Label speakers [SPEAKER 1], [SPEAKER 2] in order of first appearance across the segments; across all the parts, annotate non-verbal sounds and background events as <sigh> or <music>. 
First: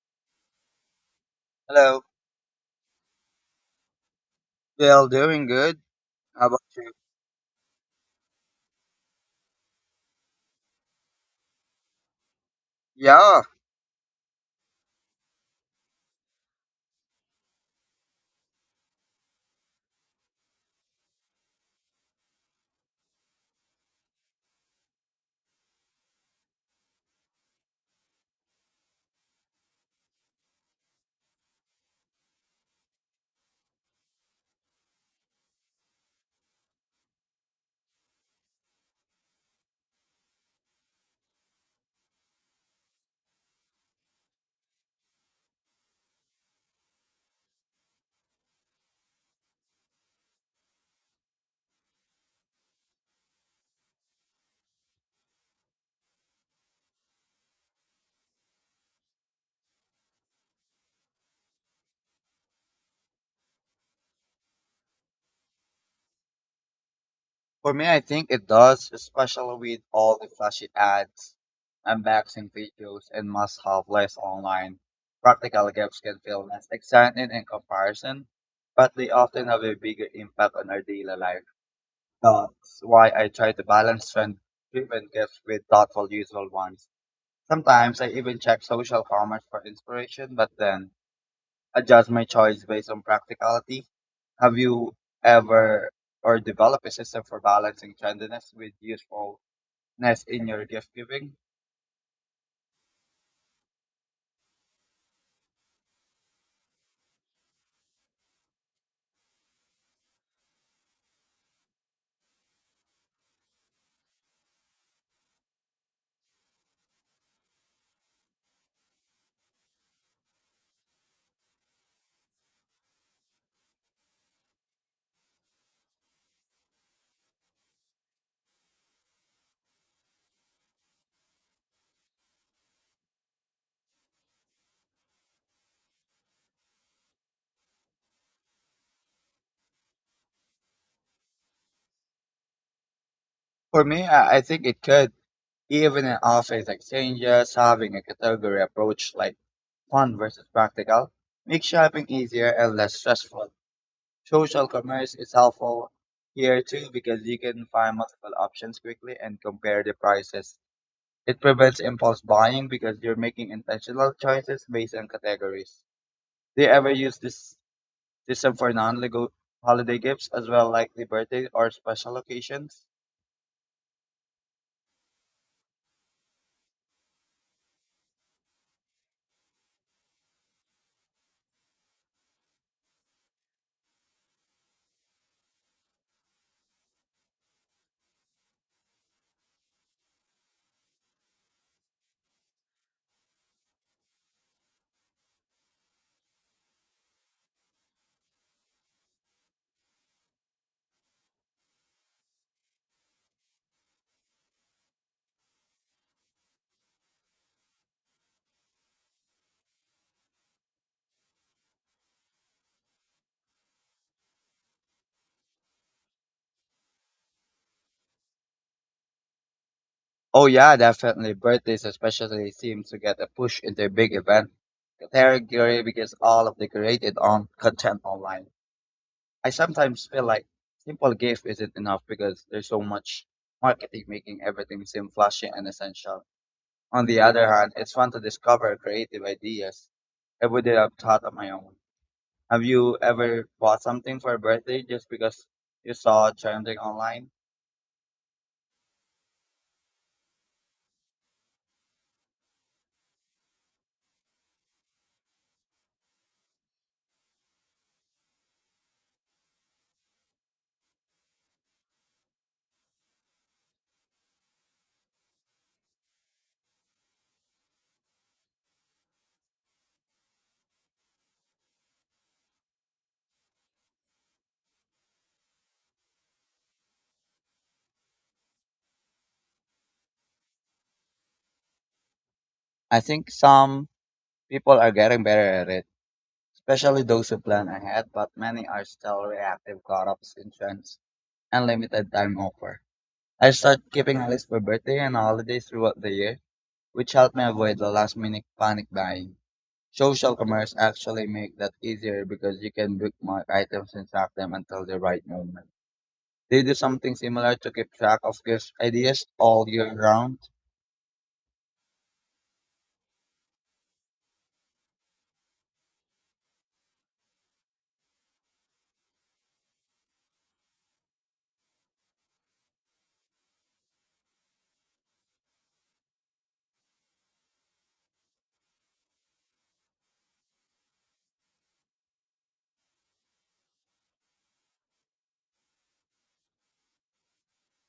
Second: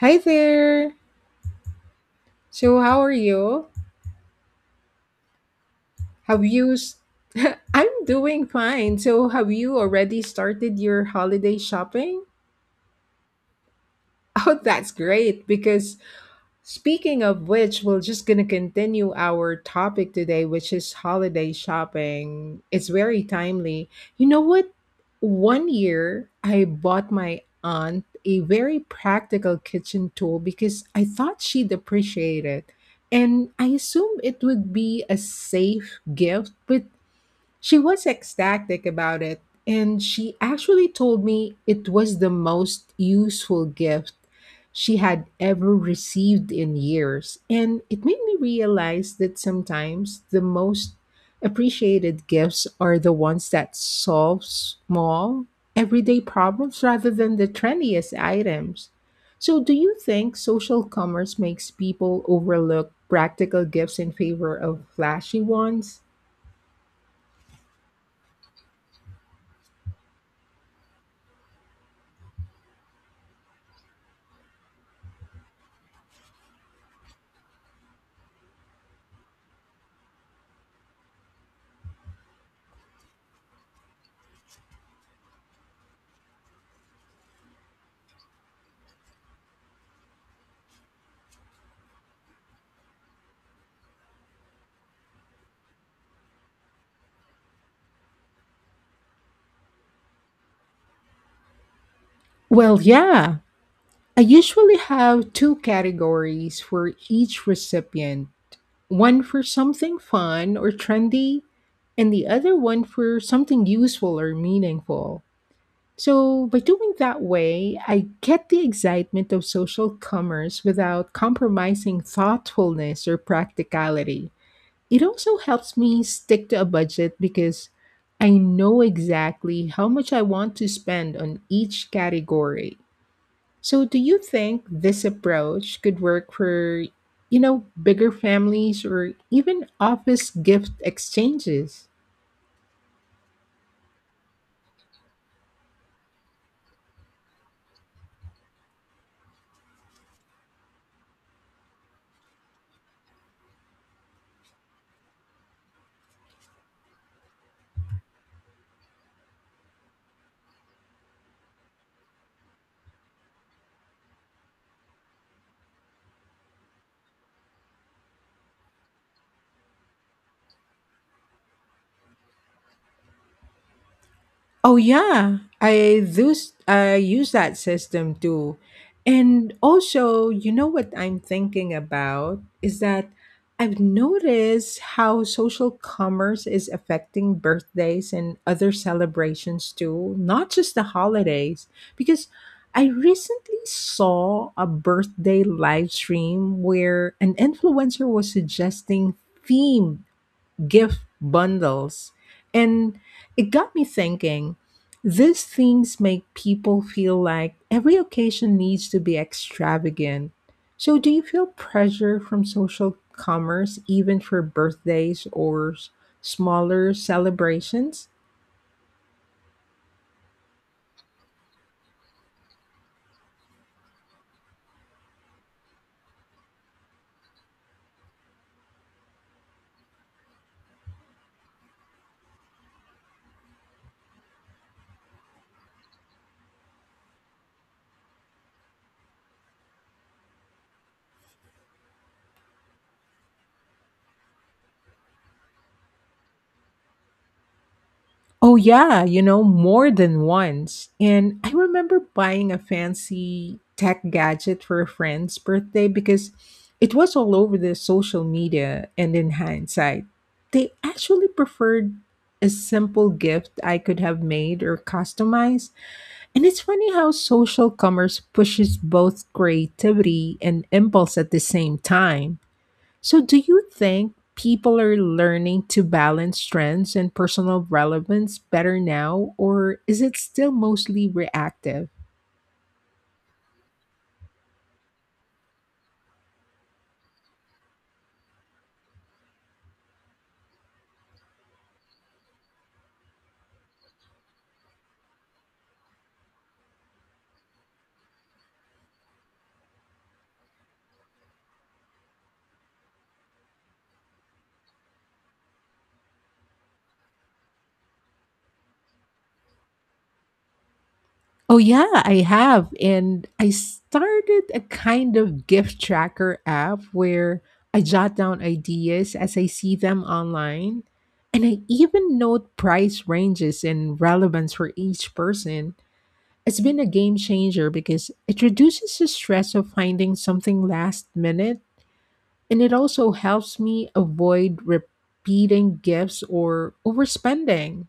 [SPEAKER 1] Hi there.
[SPEAKER 2] Hello.
[SPEAKER 1] So, how are you?
[SPEAKER 2] Well, doing good.
[SPEAKER 1] Have
[SPEAKER 2] How about
[SPEAKER 1] you?
[SPEAKER 2] you?
[SPEAKER 1] s- <laughs> I'm doing fine. So, have you already started your holiday shopping? <laughs>
[SPEAKER 2] Yeah,
[SPEAKER 1] Oh, that's great because Speaking of which, we're just going to continue our topic today, which is holiday shopping. It's very timely. You know what? One year I bought my aunt a very practical kitchen tool because I thought she'd appreciate it. And I assumed it would be a safe gift, but she was ecstatic about it, and she actually told me it was the most useful gift she had ever received in years. And it made me realize that sometimes the most appreciated gifts are the ones that solve small, everyday problems rather than the trendiest items. So, do you think social commerce makes people overlook practical gifts in favor of flashy ones?
[SPEAKER 2] for me, I think it does, especially with all the flashy ads, unboxing videos, and must-have lists online. Practical games can feel less exciting in comparison, but they often have a bigger impact on our daily life. That's why I try to balance trend-driven gifts with thoughtful, useful ones. Sometimes I even check social commerce for inspiration, but then adjust my choice based on practicality. Have you ever or developed a system for balancing trendiness with usefulness in your gift giving?
[SPEAKER 1] Well, yeah, I usually have two categories for each recipient, one for something fun or trendy, and the other one for something useful or meaningful. So, by doing that way, I get the excitement of social commerce without compromising thoughtfulness or practicality. It also helps me stick to a budget because I know exactly how much I want to spend on each category. So, do you think this approach could work for, you know, bigger families or even office gift exchanges?
[SPEAKER 2] For me, I think it could. Even in office exchanges, having a category approach like fun versus practical makes shopping easier and less stressful. Social commerce is helpful here too because you can find multiple options quickly and compare the prices. It prevents impulse buying because you're making intentional choices based on categories. Do you ever use this system for non-legal holiday gifts as well, like the birthday or special occasions?
[SPEAKER 1] Oh yeah, I do. I use that system too, and also, you know what I'm thinking about is that I've noticed how social commerce is affecting birthdays and other celebrations too, not just the holidays. Because I recently saw a birthday live stream where an influencer was suggesting themed gift bundles. And it got me thinking, these things make people feel like every occasion needs to be extravagant. So, do you feel pressure from social commerce even for birthdays or smaller celebrations?
[SPEAKER 2] Oh yeah, definitely. Birthdays especially seem to get a push into a big event category because all of the created on content online. I sometimes feel like simple gift isn't enough because there's so much marketing making everything seem flashy and essential. On the other hand, it's fun to discover creative ideas I wouldn't have thought on my own. Have you ever bought something for a birthday just because you saw trending online?
[SPEAKER 1] Oh, yeah, you know, more than once. And I remember buying a fancy tech gadget for a friend's birthday because it was all over the social media. And in hindsight, they actually preferred a simple gift I could have made or customized. And it's funny how social commerce pushes both creativity and impulse at the same time. So, do you think people are learning to balance trends and personal relevance better now, or is it still mostly reactive?
[SPEAKER 2] I think some people are getting better at it, especially those who plan ahead, but many are still reactive, caught up in trends and limited time offer. I start keeping a list for birthday and holidays throughout the year, which helped me avoid the last minute panic buying. Social commerce actually make that easier because you can bookmark items and track them until the right moment. They do something similar to keep track of gift ideas all year round.
[SPEAKER 1] Oh yeah, I have. And I started a kind of gift tracker app where I jot down ideas as I see them online. And I even note price ranges and relevance for each person. It's been a game changer because it reduces the stress of finding something last minute, and it also helps me avoid repeating gifts or overspending.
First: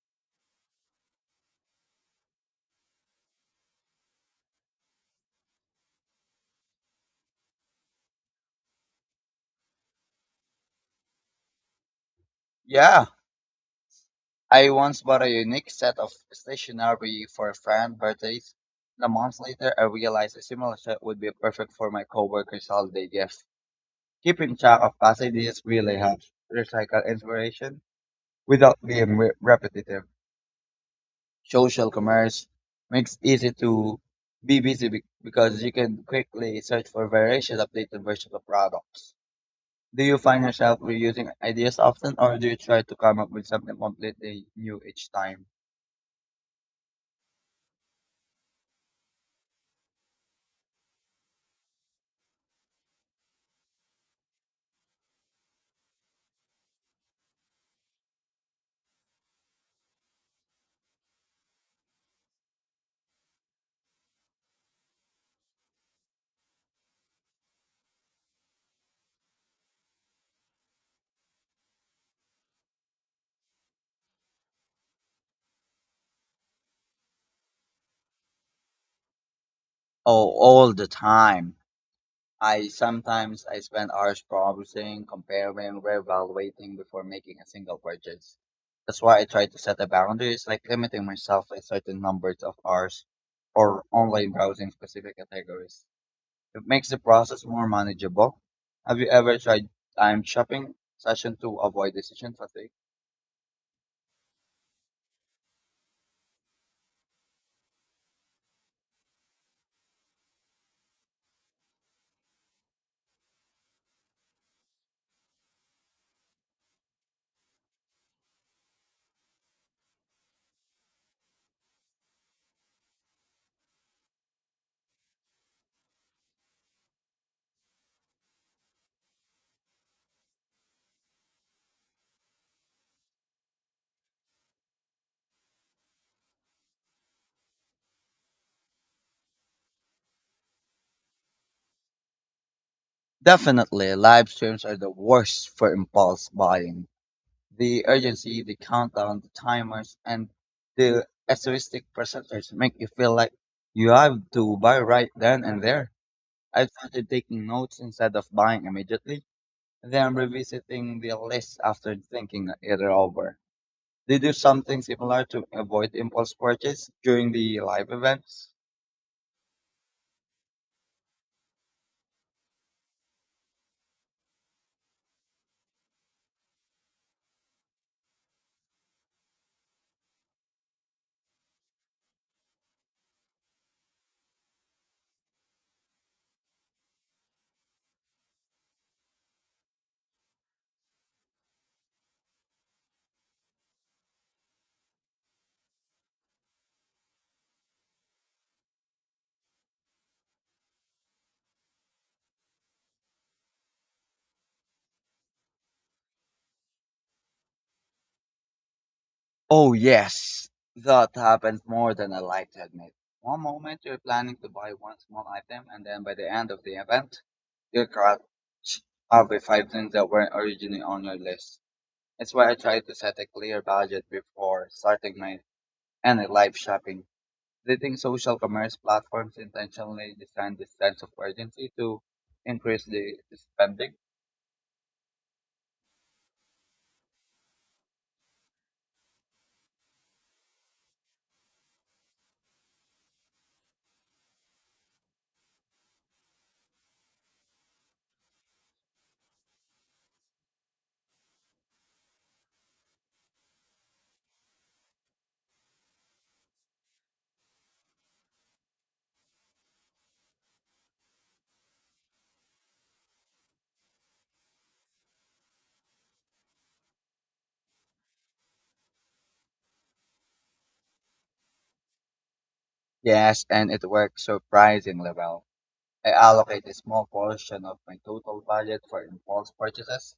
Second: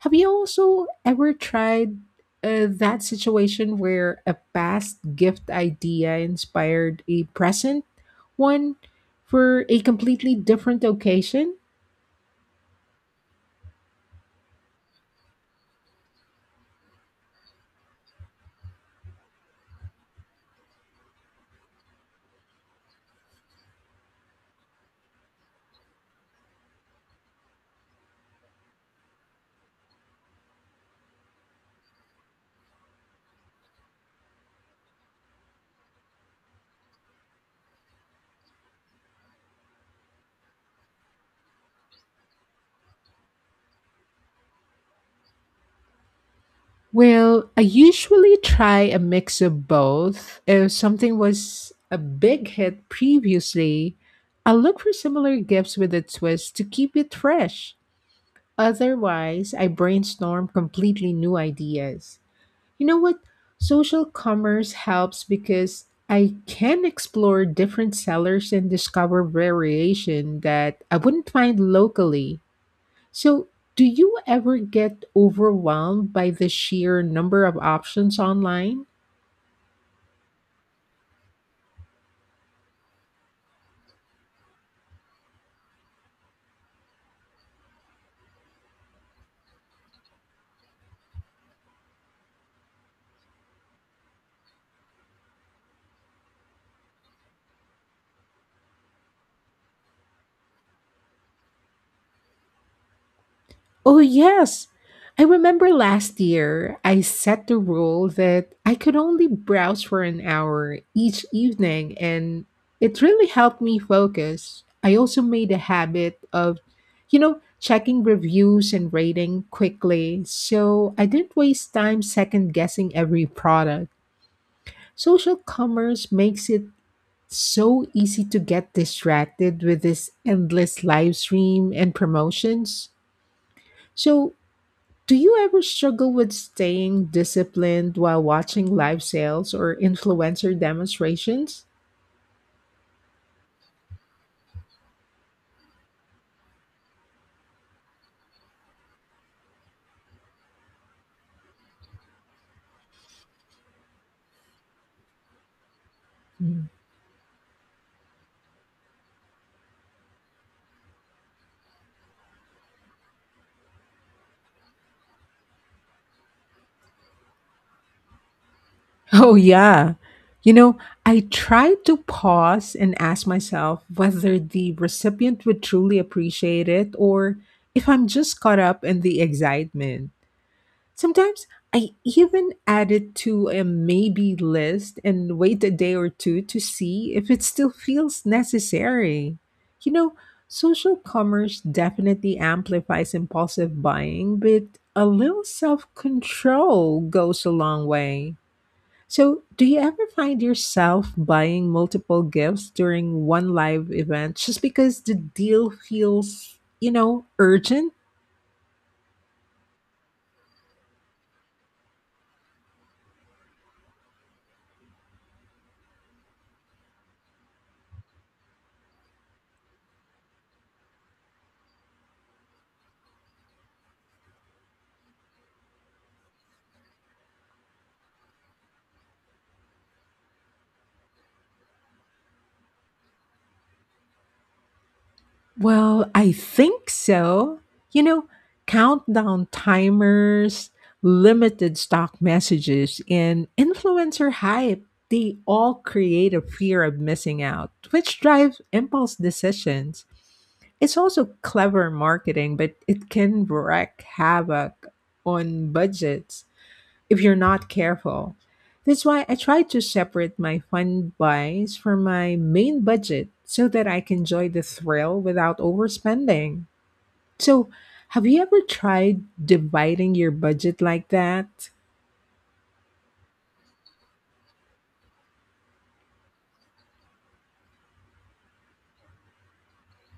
[SPEAKER 1] Have you also ever tried, that situation where a past gift idea inspired a present one for a completely different occasion?
[SPEAKER 2] Yeah, I once bought a unique set of stationery for a friend's birthdays. And a month later, I realized a similar set would be perfect for my coworker's holiday gift. Keeping track of past ideas really helps recycle inspiration without being repetitive. Social commerce makes easy to be busy because you can quickly search for variation updated versions of products. Do you find yourself reusing ideas often, or do you try to come up with something completely new each time?
[SPEAKER 1] Well, I usually try a mix of both. If something was a big hit previously, I look for similar gifts with a twist to keep it fresh. Otherwise, I brainstorm completely new ideas. You know what? Social commerce helps because I can explore different sellers and discover variation that I wouldn't find locally. So, do you ever get overwhelmed by the sheer number of options online?
[SPEAKER 2] Oh, all the time. I sometimes I spend hours browsing, comparing, reevaluating before making a single purchase. That's why I try to set a boundaries, like limiting myself to a certain numbers of hours or online browsing specific categories. It makes the process more manageable. Have you ever tried time shopping session to avoid decision fatigue?
[SPEAKER 1] Oh, yes. I remember last year I set the rule that I could only browse for an hour each evening, and it really helped me focus. I also made a habit of, you know, checking reviews and rating quickly, so I didn't waste time second guessing every product. Social commerce makes it so easy to get distracted with this endless live stream and promotions. So, do you ever struggle with staying disciplined while watching live sales or influencer demonstrations?
[SPEAKER 2] Definitely, live streams are the worst for impulse buying. The urgency, the countdown, the timers, and the essayistic presenters make you feel like you have to buy right then and there. I
[SPEAKER 1] Mm.
[SPEAKER 2] started taking notes instead of buying immediately, then revisiting the list after thinking it over. They do something similar to avoid impulse purchase during the live events.
[SPEAKER 1] Oh, yeah. You know, I try to pause and ask myself whether the recipient would truly appreciate it or if I'm just caught up in the excitement. Sometimes I even add it to a maybe list and wait a day or two to see if it still feels necessary. You know, social commerce definitely amplifies impulsive buying, but a little self control goes a long way. So, do you ever find yourself buying multiple gifts during one live event just because the deal feels, you know, urgent?
[SPEAKER 2] Oh, yes. That happens more than I like to admit. One moment you're planning to buy one small item, and then by the end of the event, you're caught up with five things that weren't originally on your list. That's why I try to set a clear budget before starting my any live shopping. Do you think social commerce platforms intentionally design this sense of urgency to increase the spending?
[SPEAKER 1] Well, I think so. You know, countdown timers, limited stock messages, and influencer hype, they all create a fear of missing out, which drives impulse decisions. It's also clever marketing, but it can wreak havoc on budgets if you're not careful. That's why I try to separate my fun buys from my main budget so that I can enjoy the thrill without overspending. So, have you ever tried dividing your budget like that?
[SPEAKER 2] Yes, and it works surprisingly well. I allocate a small portion of my total budget for impulse purchases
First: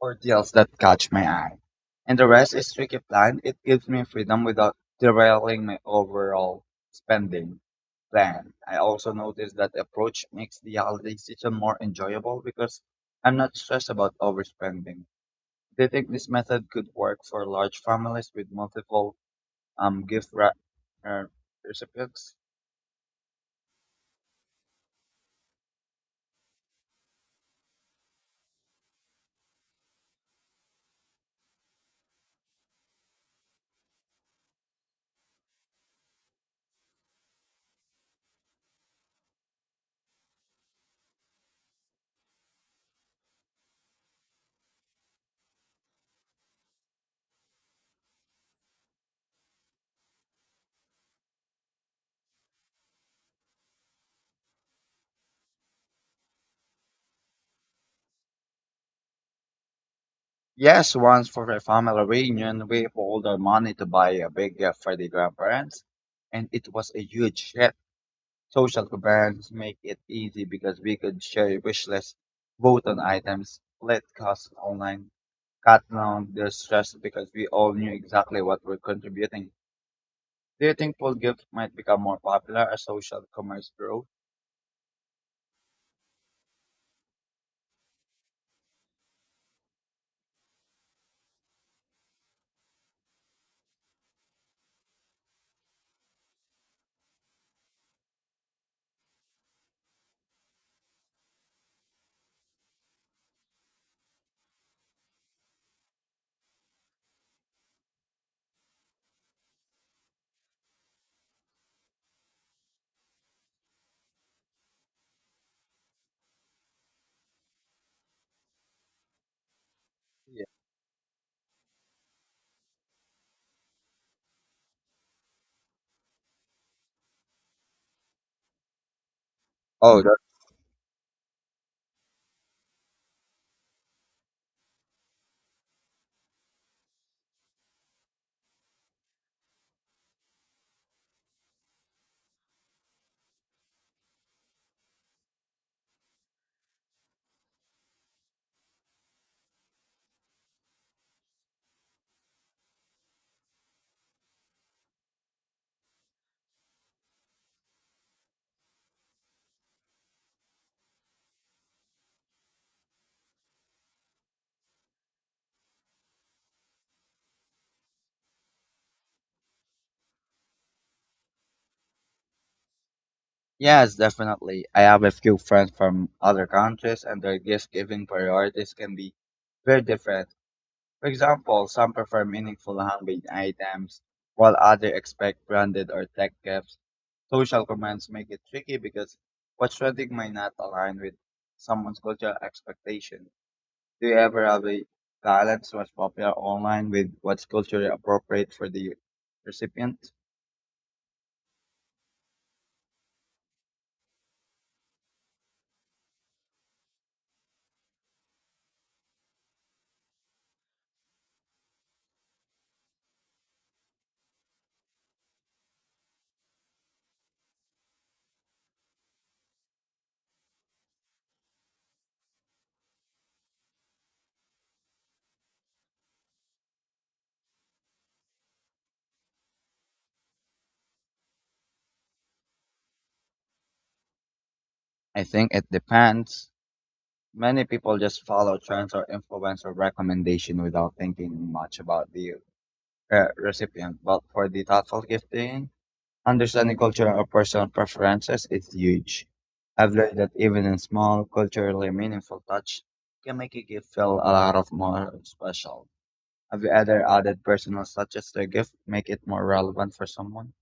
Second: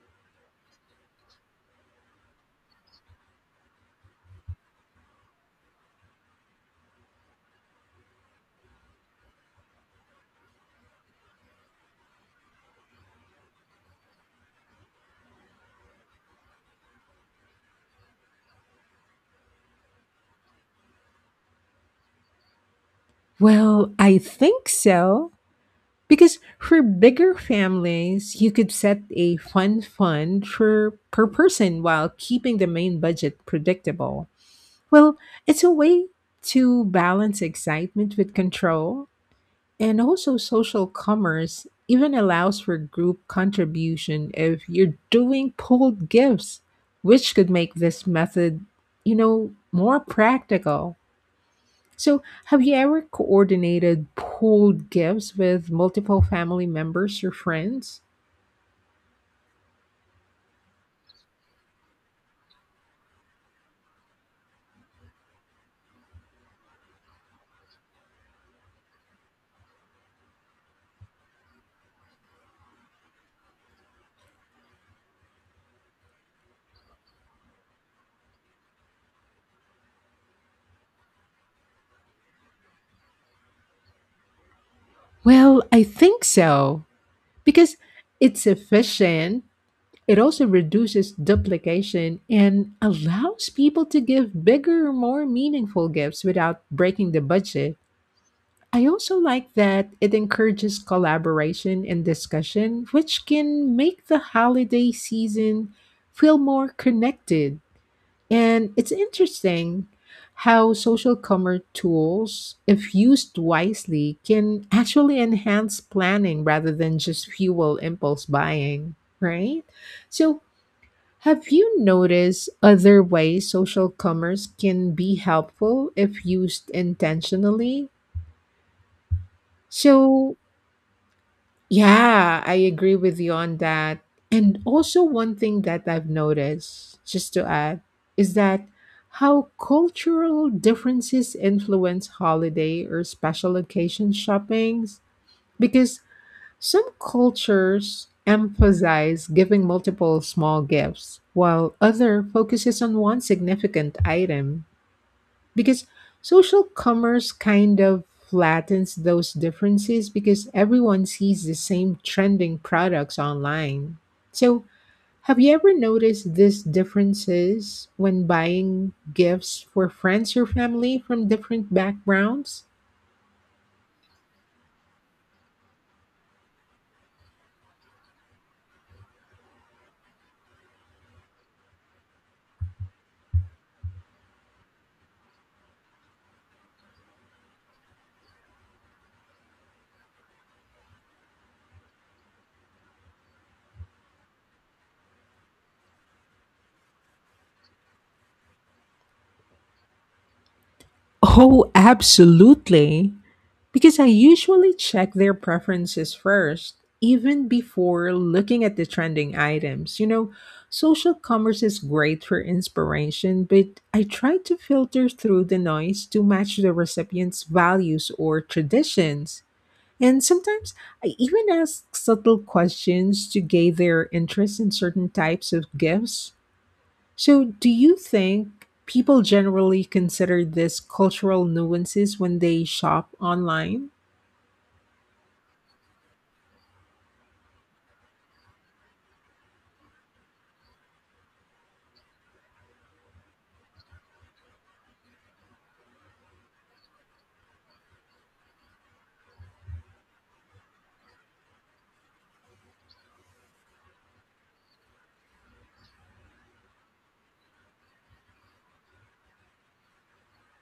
[SPEAKER 2] or deals that catch my eye. And the rest is strictly planned. It gives me freedom without derailing my overall spending plan. I also noticed that the approach makes the holiday season more enjoyable because I'm not stressed about overspending. Do you think this method could work for large families with multiple gift uh, recipients?
[SPEAKER 1] Well, I think so. Because for bigger families, you could set a fun fund for per person while keeping the main budget predictable. Well, it's a way to balance excitement with control. And also, social commerce even allows for group contribution if you're doing pooled gifts, which could make this method, you know, more practical. So, have you ever coordinated pooled gifts with multiple family members or friends?
[SPEAKER 2] Yes, once for a family reunion, we pulled our money to buy a big gift for the grandparents, and it was a huge hit. Social events make it easy because we could share wish lists, vote on items, split costs online, cut down the stress because we all knew exactly what we're contributing. Do you think pool gifts might become more popular as social commerce grows?
[SPEAKER 1] Well, I think so, because it's efficient. It also reduces duplication and allows people to give bigger, more meaningful gifts without breaking the budget. I also like that it encourages collaboration and discussion, which can make the holiday season feel more connected. And it's interesting how social commerce tools, if used wisely, can actually enhance planning rather than just fuel impulse buying, right? So,
[SPEAKER 2] Yeah.
[SPEAKER 1] have you noticed other ways social commerce can be helpful if used intentionally?
[SPEAKER 2] Oh,
[SPEAKER 1] So, Yeah, I agree with you on that. And also, one thing that I've noticed, just to add, is that how cultural differences influence holiday or special occasion shoppings. Because some cultures emphasize giving multiple small gifts, while other focuses on one significant item because social commerce kind of flattens those differences because everyone sees the same trending products online. So, have you ever noticed these differences when buying gifts for friends or family from different backgrounds?
[SPEAKER 2] yes, definitely. I have a few friends from other countries, and their gift giving priorities can be very different. For example, some prefer meaningful handmade items, while others expect branded or tech gifts. Social comments make it tricky because what's trending might not align with someone's cultural expectation. Do you ever have a balance what's popular online with what's culturally appropriate for the recipient?
[SPEAKER 1] Oh, absolutely. Because I usually check their preferences first, even before looking at the trending items. You know, social commerce is great for inspiration, but I try to filter through the noise to match the recipient's values or traditions. And sometimes I even ask subtle questions to gauge their interest in certain types of gifts. So, do you think people generally consider this cultural nuances when they shop online?
[SPEAKER 2] I think it depends. Many people just follow trends or influence or recommendation without thinking much about the recipient. But for the thoughtful gifting, understanding culture or personal preferences is huge. I've learned that even in small, culturally meaningful touch can make a gift feel a lot of more special. Have you ever added personal touches to a gift, make it more relevant for someone?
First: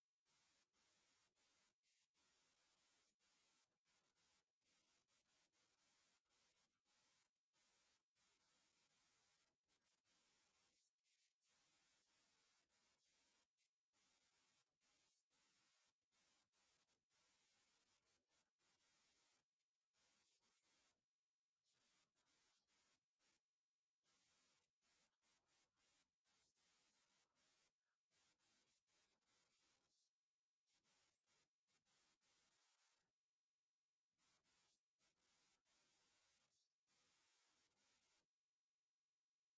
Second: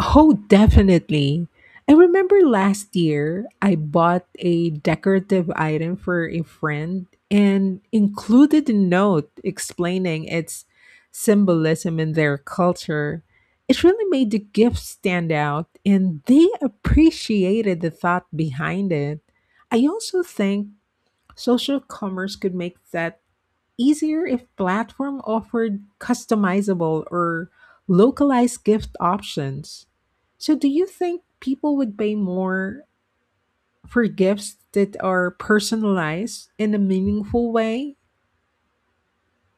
[SPEAKER 1] Oh, definitely. I remember last year I bought a decorative item for a friend and included a note explaining its symbolism in their culture. It really made the gift stand out and they appreciated the thought behind it. I also think social commerce could make that easier if platform offered customizable or localized gift options. So do you think people would pay more for gifts that are personalized in a meaningful way?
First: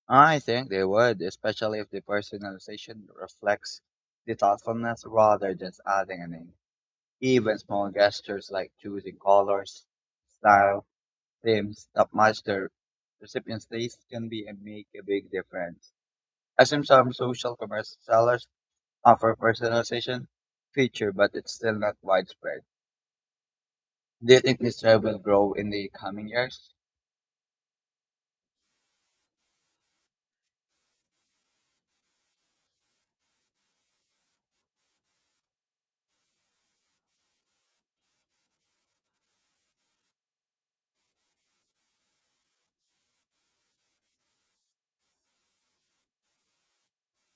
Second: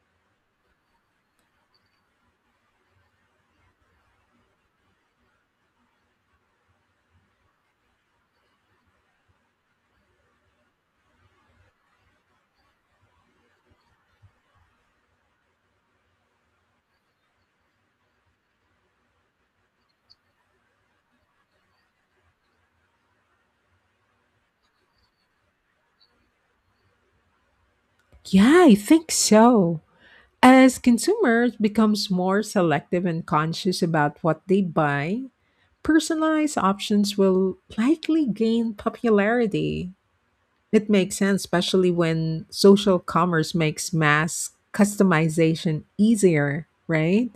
[SPEAKER 2] I think they would, especially if the personalization reflects the thoughtfulness rather than adding a name. Even small gestures like choosing colors, style, themes that match their recipient's taste can be and make a big difference. As in some social commerce sellers offer personalization feature, but it's still not widespread. Do you think this trend will grow in the coming years?
[SPEAKER 1] Yeah, I think so. As consumers becomes more selective and conscious about what they buy, personalized options will likely gain popularity. It makes sense, especially when social commerce makes mass customization easier, right?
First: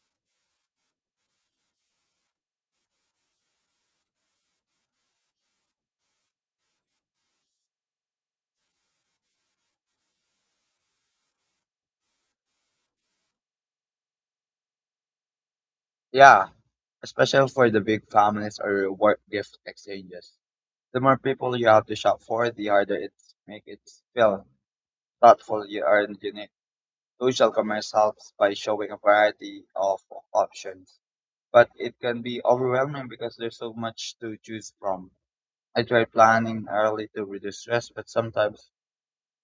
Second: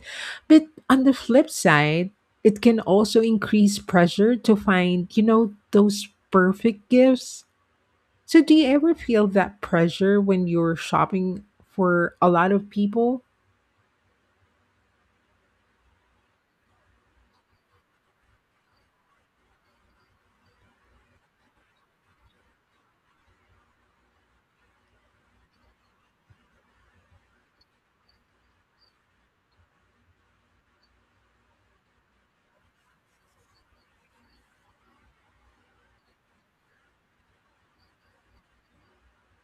[SPEAKER 1] But on the flip side, it can also increase pressure to find, you know, those perfect gifts. So, do you ever feel that pressure when you're shopping for a lot of people?
[SPEAKER 2] Yeah, especially for the big families or work gift exchanges. The more people you have to shop for, the harder it's make it feel thoughtful you are and unique. Social commerce helps by showing a variety of options, but it can be overwhelming because there's so much to choose from. I try planning early to reduce stress, but sometimes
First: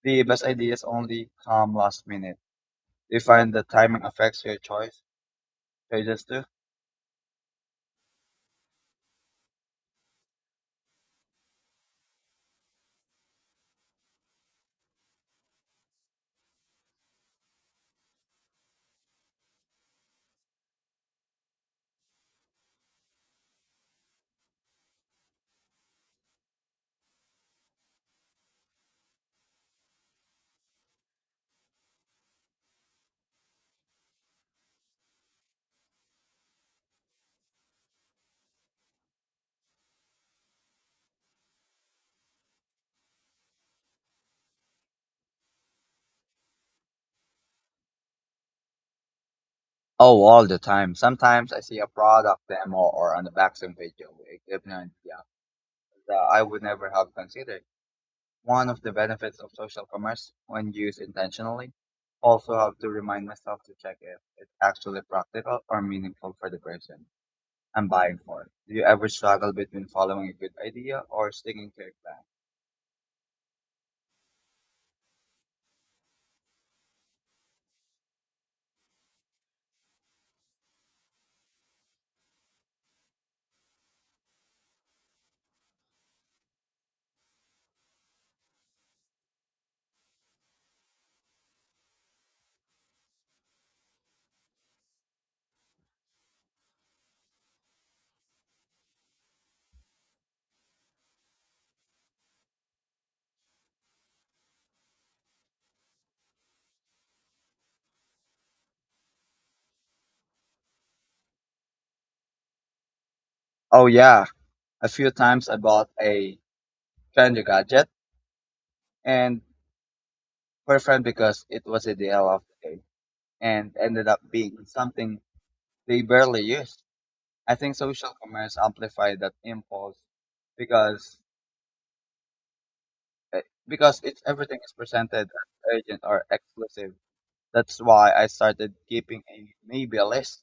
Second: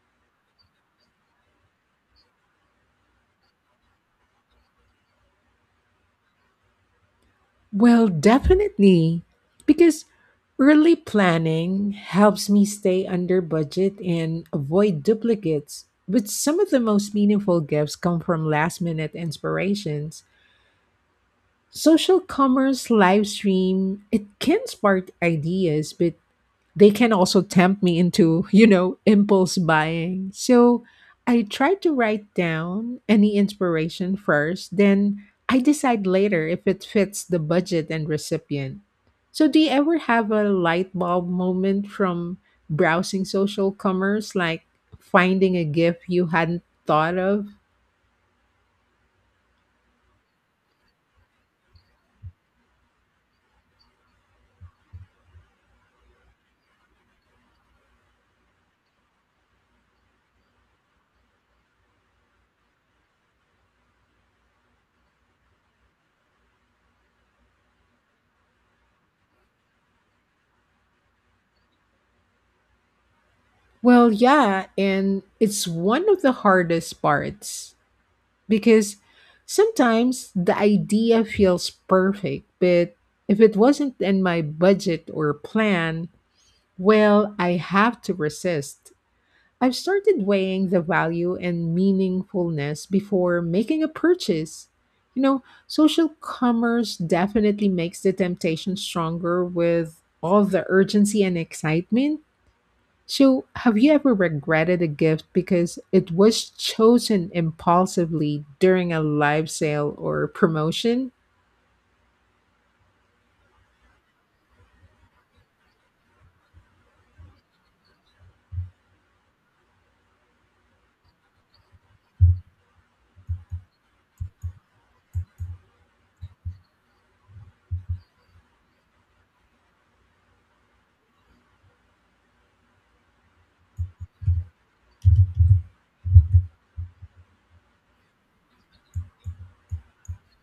[SPEAKER 2] the best ideas only come last minute. Do you find that timing affects your choices too?
[SPEAKER 1] Well, definitely. Because early planning helps me stay under budget and avoid duplicates. But some of the most meaningful gifts come from last minute inspirations. Social commerce live stream, it can spark ideas, but they can also tempt me into, you know, impulse buying. So I try to write down any inspiration first, then I decide later if it fits the budget and recipient. So, do you ever have a light bulb moment from browsing social commerce, like finding a gift you hadn't thought of?
[SPEAKER 2] Oh, all the time. Sometimes I see a product demo or on the back some page of equipment yeah, that I would never have considered. One of the benefits of social commerce, when used intentionally, also have to remind myself to check if it's actually practical or meaningful for the person I'm buying for. Do you ever struggle between following a good idea or sticking to a plan?
[SPEAKER 1] Well, yeah, and it's one of the hardest parts. Because sometimes the idea feels perfect, but if it wasn't in my budget or plan, well, I have to resist. I've started weighing the value and meaningfulness before making a purchase. You know, social commerce definitely makes the temptation stronger with all the urgency and excitement. So, have you ever regretted a gift because it was chosen impulsively during a live sale or promotion?
[SPEAKER 2] Oh yeah, a few times I bought a trendy gadget and for a friend because it was a deal of the day and ended up being something they barely used. I think social commerce amplified that impulse because eh, because it's everything is presented as urgent or exclusive. That's why I started keeping a maybe a list.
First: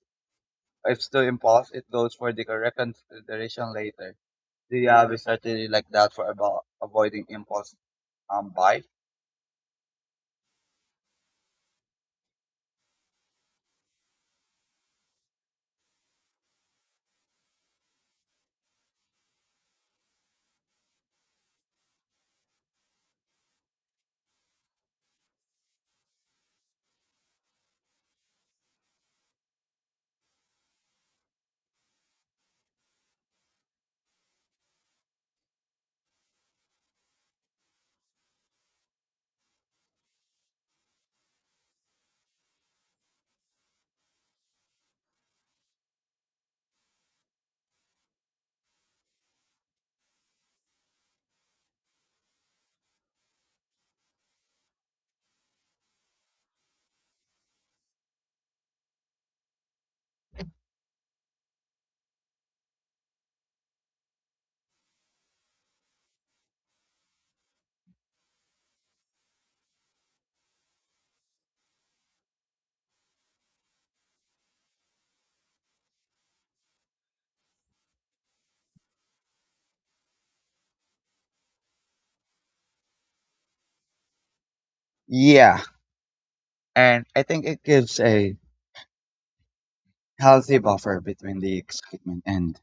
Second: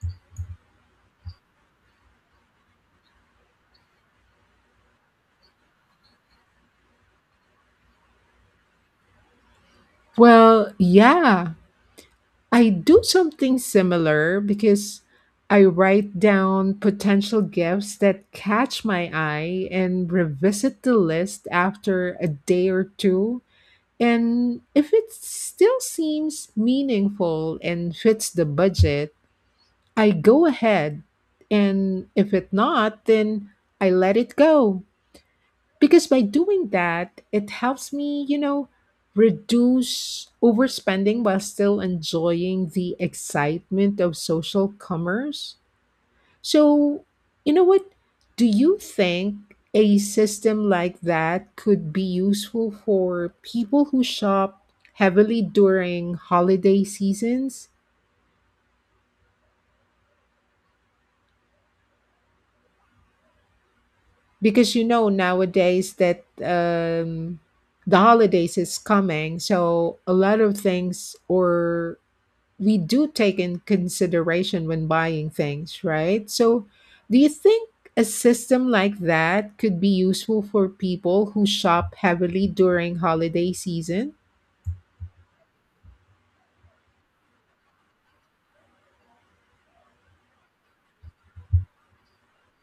[SPEAKER 2] If still impulse, it goes for the correct consideration later. Do you have a strategy like that for about avoiding impulse buy?
[SPEAKER 1] Well, yeah, I do something similar because I write down potential gifts that catch my eye and revisit the list after a day or two. And if it still seems meaningful and fits the budget, I go ahead, and if it not, then I let it go. Because by doing that, it helps me, you know, reduce overspending while still enjoying the excitement of social commerce. So, you know what? Do you think a system like that could be useful for people who shop heavily during holiday seasons? Because you know nowadays that the holidays is coming, so a lot of things or we do take in consideration when buying things, right? So do you think a system like that could be useful for people who shop heavily during holiday season?
[SPEAKER 2] Yeah, and I think it gives a healthy buffer between the excitement and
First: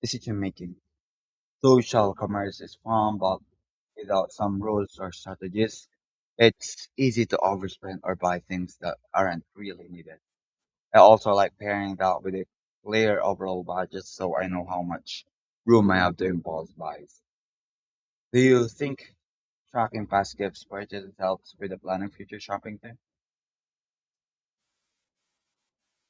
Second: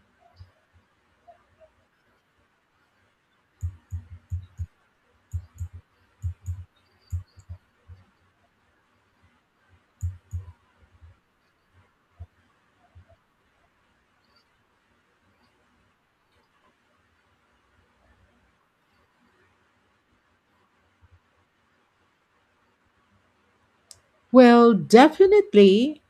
[SPEAKER 2] decision making. Social commerce is fun, but without some rules or strategies, it's easy to overspend or buy things that aren't really needed. I also like pairing that with a clear overall budget so I know how much room I have to impulse buys. Do you think tracking past gifts purchases helps with the planning future shopping thing?
[SPEAKER 1] Well, definitely.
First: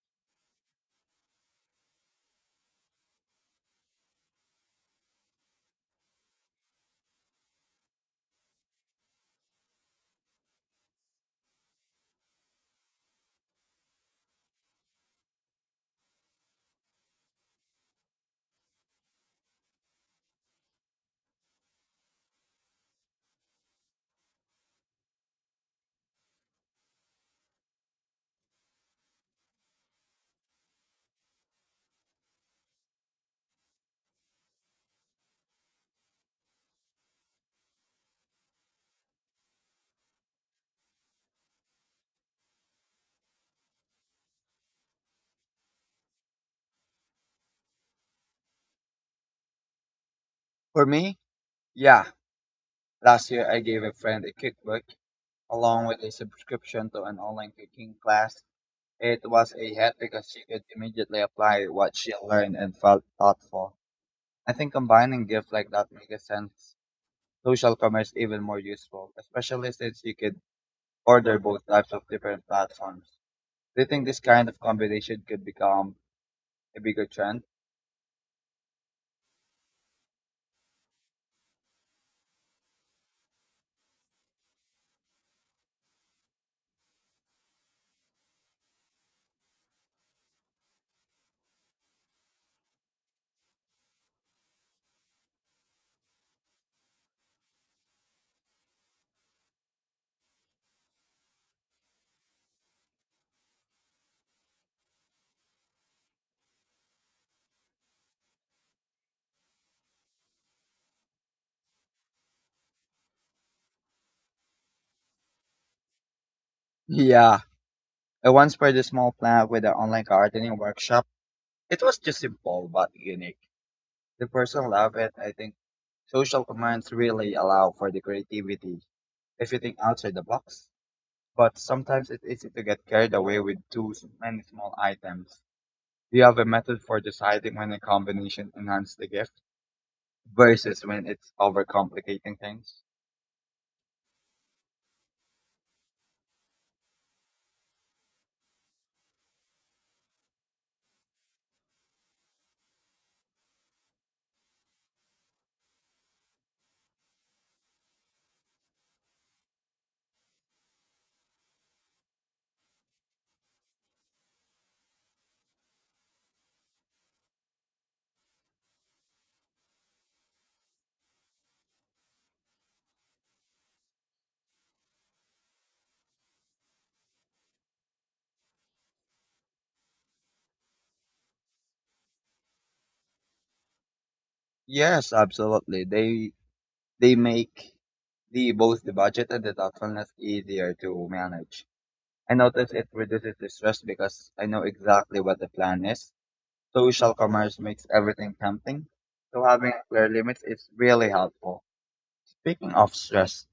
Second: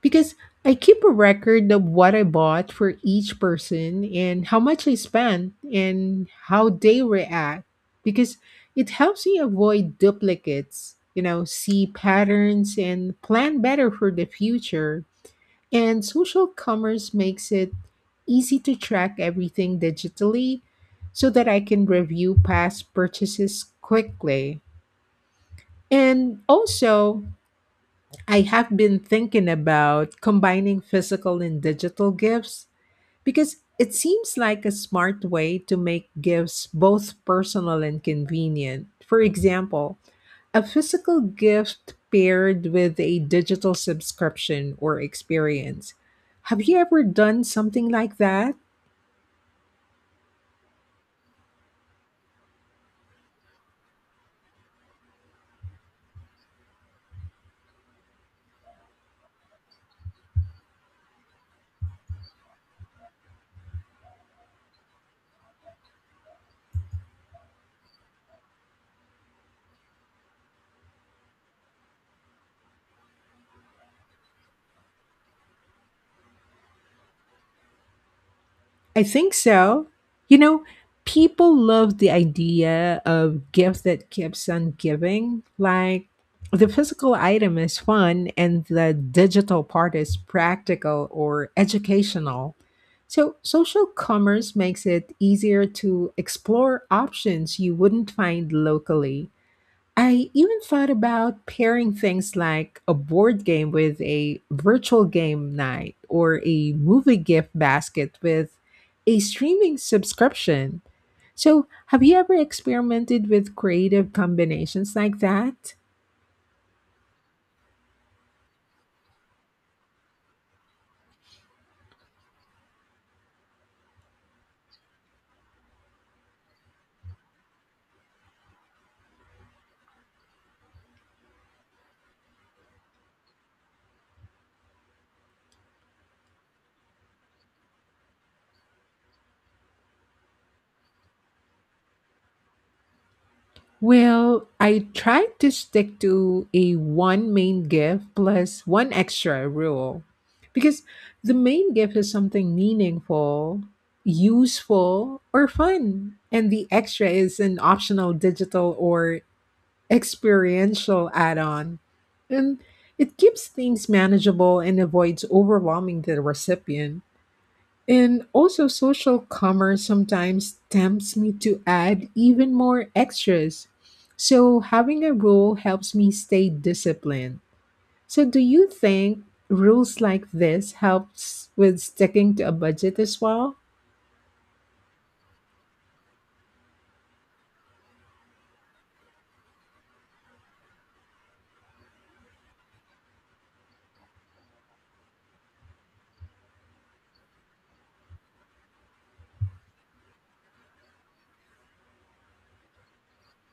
[SPEAKER 1] Because I keep a record of what I bought for each person and how much I spent and how they react. Because it helps me avoid duplicates, you know, see patterns and plan better for the future. And social commerce makes it easy to track everything digitally so that I can review past purchases quickly. And also, I have been thinking about combining physical and digital gifts because it seems like a smart way to make gifts both personal and convenient. For example, a physical gift paired with a digital subscription or experience. Have you ever done something like that?
[SPEAKER 2] For me, yeah. Last year I gave a friend a cookbook along with a subscription to an online cooking class. It was a hit because she could immediately apply what she learned and felt thoughtful. I think combining gifts like that makes a sense social commerce even more useful, especially since you could order both types of different platforms. Do you think this kind of combination could become a bigger trend?
[SPEAKER 1] I think so. You know, people love the idea of gift that keeps on giving. Like the physical item is fun and the digital part is practical or educational. So social commerce makes it easier to explore options you wouldn't find locally. I even thought about pairing things like a board game with a virtual game night or a movie gift basket with a streaming subscription. So, have you ever experimented with creative combinations like that?
[SPEAKER 2] Yeah. I once paired a small plant with an online gardening workshop. It was just simple but unique. The person loved it. I think social commands really allow for the creativity if you think outside the box. But sometimes it's easy to get carried away with too many small items. Do you have a method for deciding when a combination enhances the gift versus when it's overcomplicating things?
[SPEAKER 1] Well, I try to stick to a one main gift plus one extra rule because the main gift is something meaningful, useful, or fun, and the extra is an optional digital or experiential add on. And it keeps things manageable and avoids overwhelming the recipient. And also, social commerce sometimes tempts me to add even more extras. So, having a rule helps me stay disciplined. So, do you think rules like this helps with sticking to a budget as well?
[SPEAKER 2] Yes, absolutely. They make the both the budget and the thoughtfulness easier to manage. I notice it reduces the stress because I know exactly what the plan is. Social commerce makes everything tempting, so having clear limits is really helpful. Speaking of stress,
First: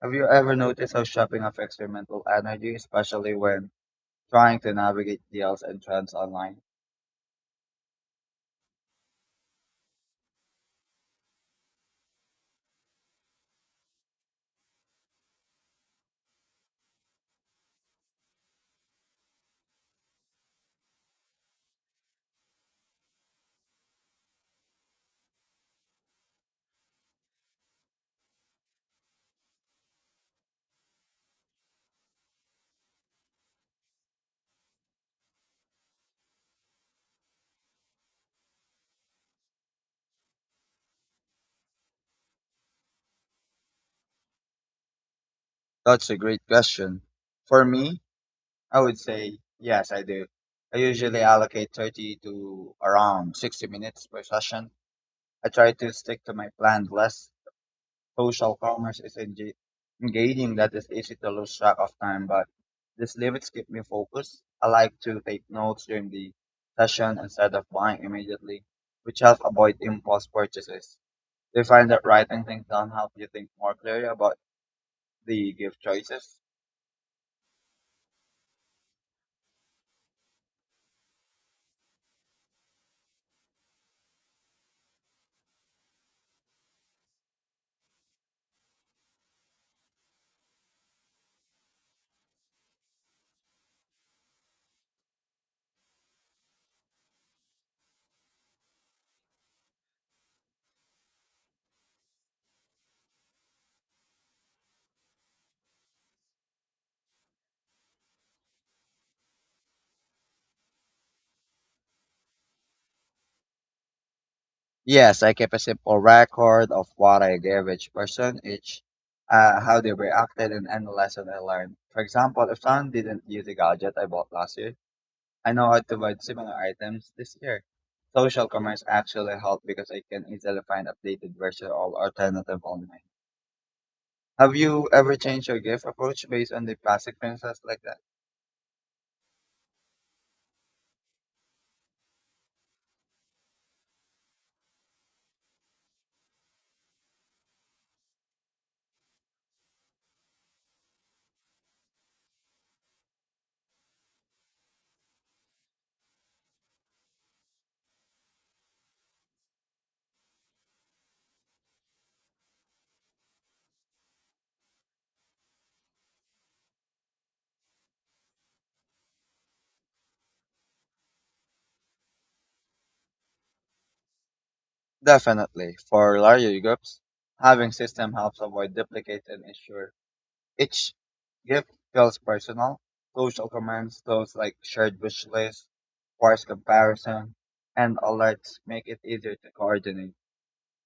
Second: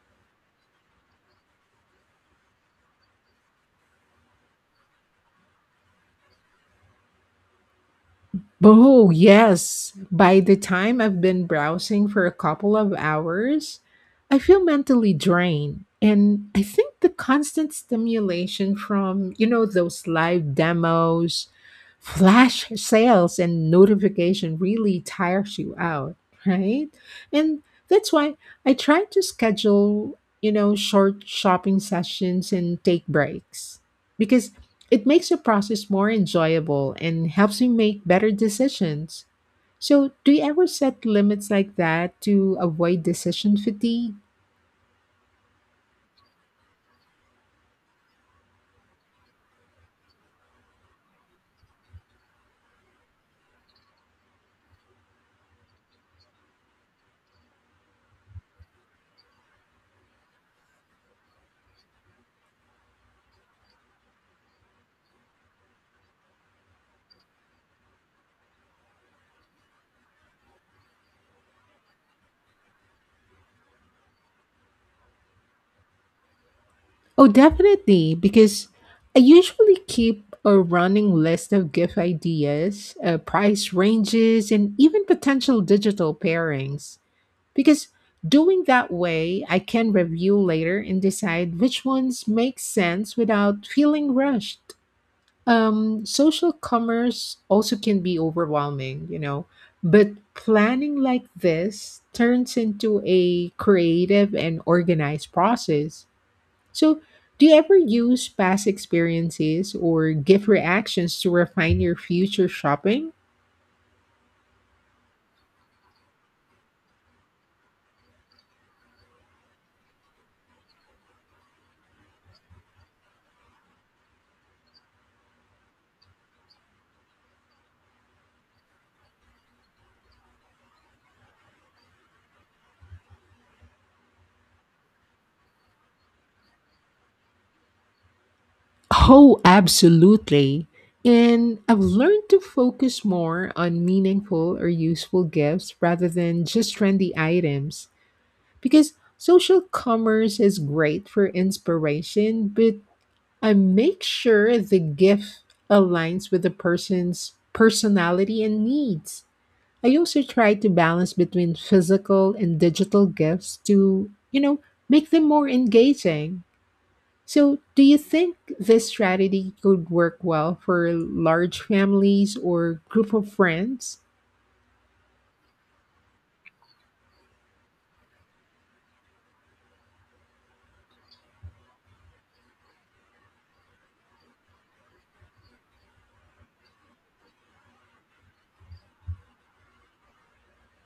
[SPEAKER 2] have you ever noticed how shopping affects your mental energy, especially when trying to navigate deals and trends online?
[SPEAKER 1] Oh, yes. By the time I've been browsing for a couple of hours, I feel mentally drained. And I think the constant stimulation from, you know, those live demos, flash sales, and notification really tires you out, right? And that's why I try to schedule, you know, short shopping sessions and take breaks. Because it makes the process more enjoyable and helps you make better decisions. So, do you ever set limits like that to avoid decision fatigue?
[SPEAKER 2] That's a great question. For me, I would say yes, I do. I usually allocate 30 to around 60 minutes per session. I try to stick to my planned list. Social commerce is engaging that is easy to lose track of time, but these limits keep me focused. I like to take notes during the session instead of buying immediately, which helps avoid impulse purchases. Do you find that writing things down help you think more clearly about the gift choices?
[SPEAKER 1] Oh, definitely, because I usually keep a running list of gift ideas, price ranges, and even potential digital pairings. Because doing that way, I can review later and decide which ones make sense without feeling rushed. Social commerce also can be overwhelming, you know, but planning like this turns into a creative and organized process. So, do you ever use past experiences or gift reactions to refine your future shopping?
[SPEAKER 2] Yes, I kept a simple record of what I gave each person, each how they reacted, and any lesson I learned. For example, if someone didn't use a gadget I bought last year, I know how to buy similar items this year. Social commerce actually helped because I can easily find updated versions or alternative online. Have you ever changed your gift approach based on the past experiences like that?
[SPEAKER 1] Oh, absolutely. And I've learned to focus more on meaningful or useful gifts rather than just trendy items. Because social commerce is great for inspiration, but I make sure the gift aligns with the person's personality and needs. I also try to balance between physical and digital gifts to, you know, make them more engaging. So, do you think this strategy could work well for large families or group of friends?
[SPEAKER 2] Definitely. For larger groups, having system helps avoid duplicates and ensure each gift feels personal. Social comments, tools like shared wish lists, price comparison, and alerts make it easier to coordinate.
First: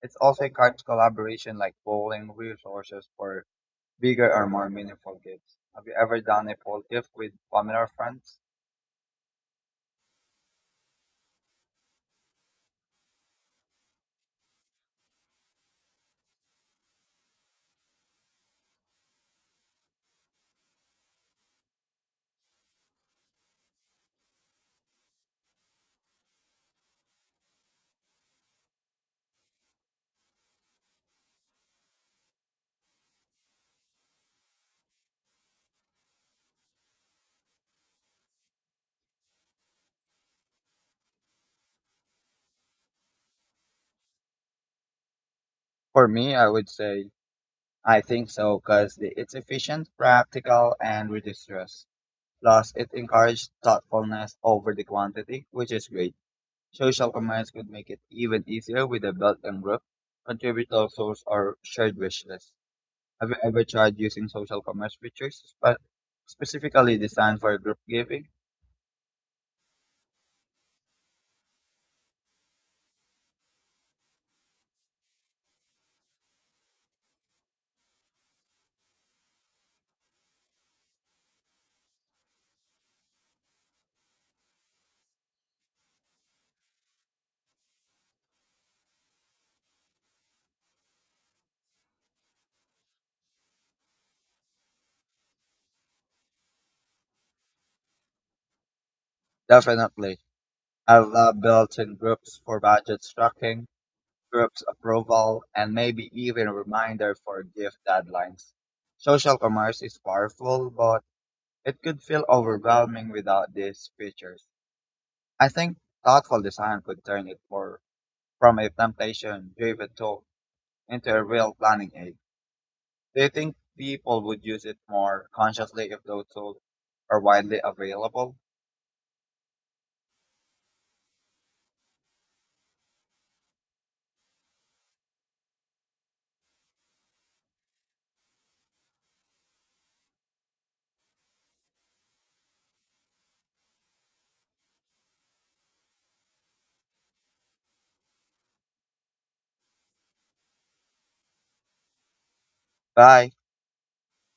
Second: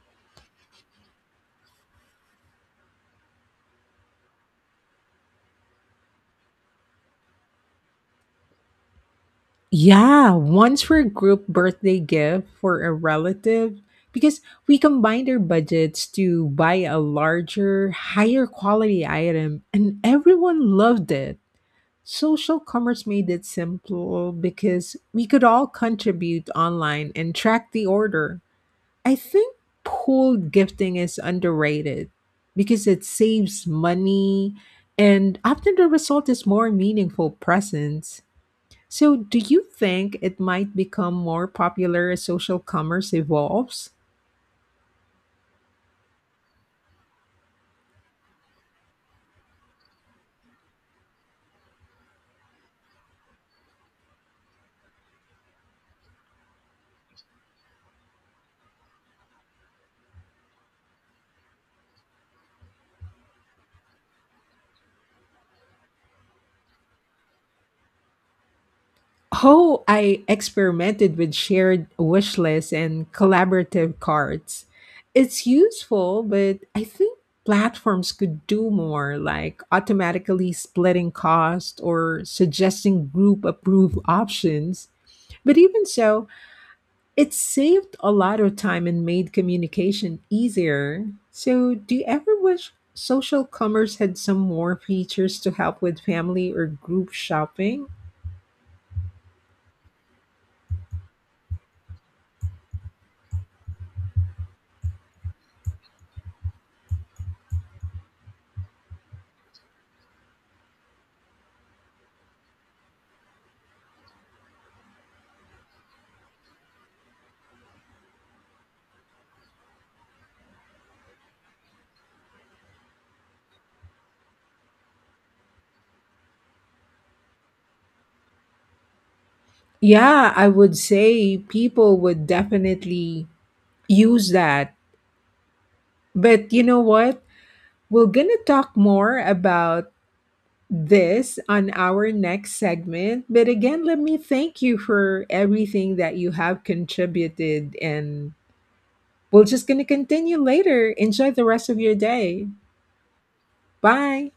[SPEAKER 2] It also encourages collaboration like polling resources for bigger or more meaningful gifts. Have you ever done a poll gift with family or friends?
[SPEAKER 1] Yeah, once for a group birthday gift for a relative, because we combined our budgets to buy a larger, higher quality item, and everyone loved it. Social commerce made it simple because we could all contribute online and track the order. I think pool gifting is underrated because it saves money, and often the result is more meaningful presents. So, do you think it might become more popular as social commerce evolves?
[SPEAKER 2] For me, I would say I think so because it's efficient, practical, and reduces stress. Plus, it encourages thoughtfulness over the quantity, which is great. Social commands could make it even easier with a belt and group. Contributor source or shared wish list. Have you ever tried using social commerce features specifically designed for group giving?
[SPEAKER 1] Oh, I experimented with shared wish lists and collaborative cards. It's useful, but I think platforms could do more, like automatically splitting cost or suggesting group approved options. But even so, it saved a lot of time and made communication easier. So, do you ever wish social commerce had some more features to help with family or group shopping?
[SPEAKER 2] Definitely. I love built-in groups for budget tracking, groups approval, and maybe even a reminder for gift deadlines. Social commerce is powerful, but it could feel overwhelming without these features. I think thoughtful design could turn it more from a temptation driven tool into a real planning aid. Do you think people would use it more consciously if those tools are widely available?
[SPEAKER 1] Yeah, I would say people would definitely use that. But you know what? We're going to talk more about this on our next segment. But again, let me thank you for everything that you have contributed and we're just going to continue later. Enjoy the rest of your day.
[SPEAKER 2] Bye.
[SPEAKER 1] Bye.